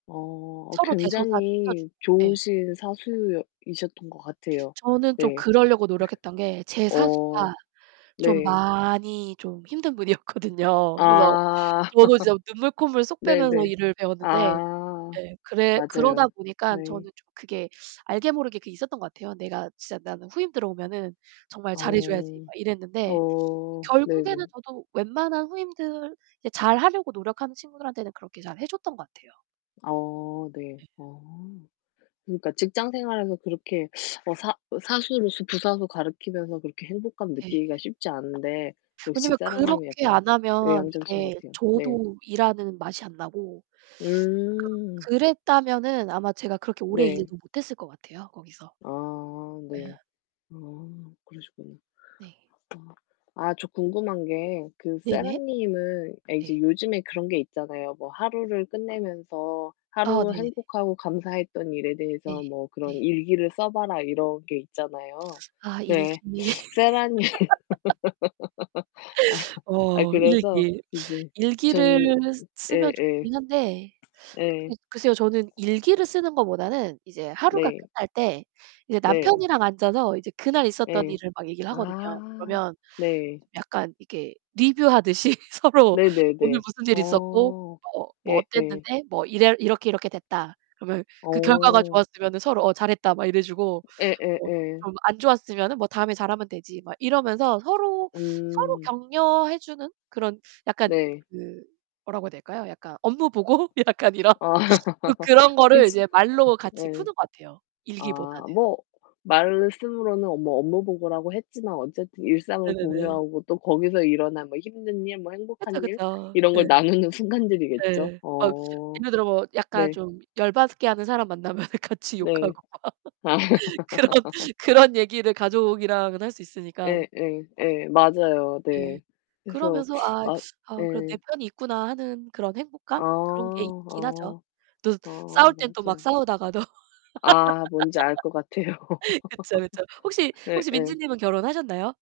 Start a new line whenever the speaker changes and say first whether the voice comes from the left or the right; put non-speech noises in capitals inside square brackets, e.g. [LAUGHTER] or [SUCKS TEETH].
left: 어 어
right: 서로 대소사
left: 굉장히
right: 챙겨주고 예.
left: 좋으신 사수였 이셨던 것 같아요.
right: 저는 좀
left: 네.
right: 그러려고 노력했던 게
left: [LAUGHS]
right: 제 사수가
left: 어
right: 좀
left: 네.
right: 많이 좀 힘든 분이었거든요.
left: 아.
right: 그래서 저도 진짜 눈물
left: [LAUGHS]
right: 콧물 쏙 빼면서
left: 네네.
right: 일을 배웠는데
left: 아
right: 예, 그래 그러다
left: 맞아요.
right: 보니까
left: 네.
right: 저는 좀 그게 알게 모르게 그게 있었던 것 같아요. '내가 진짜 나는 후임 들어오면은 정말 잘해 줘야지.'
left: 어.
right: 막 이랬는데
left: 어.
right: 결국에는
left: 네네.
right: 저도 웬만한 후임들 이제 잘하려고 노력하는 친구들한테는 그렇게 잘해 줬던 것 같아요.
left: 어 네.
right: 네.
left: 아. 그러니까 직장 생활에서 그렇게 [SUCKS TEETH] 어 사 사수로서 부사수 가르치면서 그렇게 행복감을
right: 네.
left: 느끼기가 쉽지 않은데 역시
right: 왜냐하면
left: 세라 님이
right: 그렇게
left: 약간
right: 안 하면
left: 외향적이신
right: 이게
left: 것 같아요. 네.
right: 저도 일하는 맛이 안 나고 [SUCKS TEETH] 그
left: 음.
right: 그랬다면은 아마 제가 그렇게 오래 일을
left: 네.
right: 못했을 것 같아요 거기서.
left: 아
right: 네.
left: 네. 아 그러시구나.
right: 네.
left: 아. 아 저 궁금한 게 그 세라
right: 네네.
left: 님은 예 이제
right: 네.
left: 요즘에 그런 게 있잖아요. "뭐 하루를 끝내면서
right: 아
left: 하루
right: 네네네.
left: 행복하고 감사했던 일에
right: 네.
left: 대해서 뭐 그런
right: 네.
left: 일기를 써 봐라." 이런 게 있잖아요.
right: 아, 일기.
left: 네. 세라 님은
right: [LAUGHS]
left: [LAUGHS] 아. 아
right: 어
left: 그래서
right: 일기.
left: 이제
right: 일기를
left: 저는
right: 쓰면
left: 예예.
right: 좋긴 한데
left: 예.
right: 예 글쎄요. 저는 일기를 쓰는 것보다는 이제 하루가
left: 네.
right: 끝날 때 이제
left: 네.
right: 남편이랑 앉아서 이제 그날 있었던
left: 예.
right: 일을 막 얘기를 하거든요.
left: 아
right: 그러면
left: 네.
right: 약간 이게 리뷰하듯이 서로 "오늘
left: 네네네.
right: 무슨 일 있었고
left: 어.
right: 뭐 뭐
left: 예예.
right: 어땠는데 뭐 이래 이렇게, 이렇게 됐다." 그러면 그 결과가
left: 어.
right: 좋았으면은 서로 어 "잘했다." 막 이래 주고 뭐
left: 예예예.
right: 좀 안 좋았으면은 뭐 "다음에 잘하면 되지." 막 이러면서 서로 서로
left: 음.
right: 격려해 주는 그런 약간
left: 네.
right: 그 뭐라고 해야 될까요? 약간 업무 보고? 약간 이런.
left: 아
right: 주로 그런
left: [LAUGHS]
right: 거를
left: 그치
right: 이제 말로
left: [LAUGHS]
right: 같이
left: 예.
right: 푸는 것 같아요 일기보다는.
left: 아 뭐 말씀으로는 뭐 업무 보고라고 했지만 어쨌든 일상을
right: 네네네.
left: 공유하고 또 거기서 일어난 뭐 힘든 일, 뭐
right: 그쵸,
left: 행복한 일,
right: 그쵸.
left: 이런 걸
right: 네.
left: 나누는 순간들이겠죠.
right: 네, 뭐
left: 어.
right: 예를 들어 뭐 약간
left: 네.
right: 좀 열받게 하는 사람 만나면 같이 욕하고
left: 네.
right: 막
left: 아.
right: 그런
left: [LAUGHS]
right: 그런 얘기를 가족이랑은 할 수 있으니까.
left: 예 예 예, 맞아요.
right: 네.
left: 네. 그래서
right: 그러면서
left: [SUCKS TEETH]
right: 아
left: 아
right: '아 그래도 내
left: 네.
right: 편이 있구나.' 하는 그런
left: 아
right: 행복감? 그런 게 있긴 하죠.
left: 아
right: 또
left: 아.
right: 싸울 땐 또 막
left: 맞아요.
right: 싸우다가도
left: 아 뭔지 알 것 같아요.
right: [LAUGHS] 그쵸, 그쵸.
left: [LAUGHS]
right: 혹시 혹시 민지
left: 예예.
right: 님은 결혼하셨나요?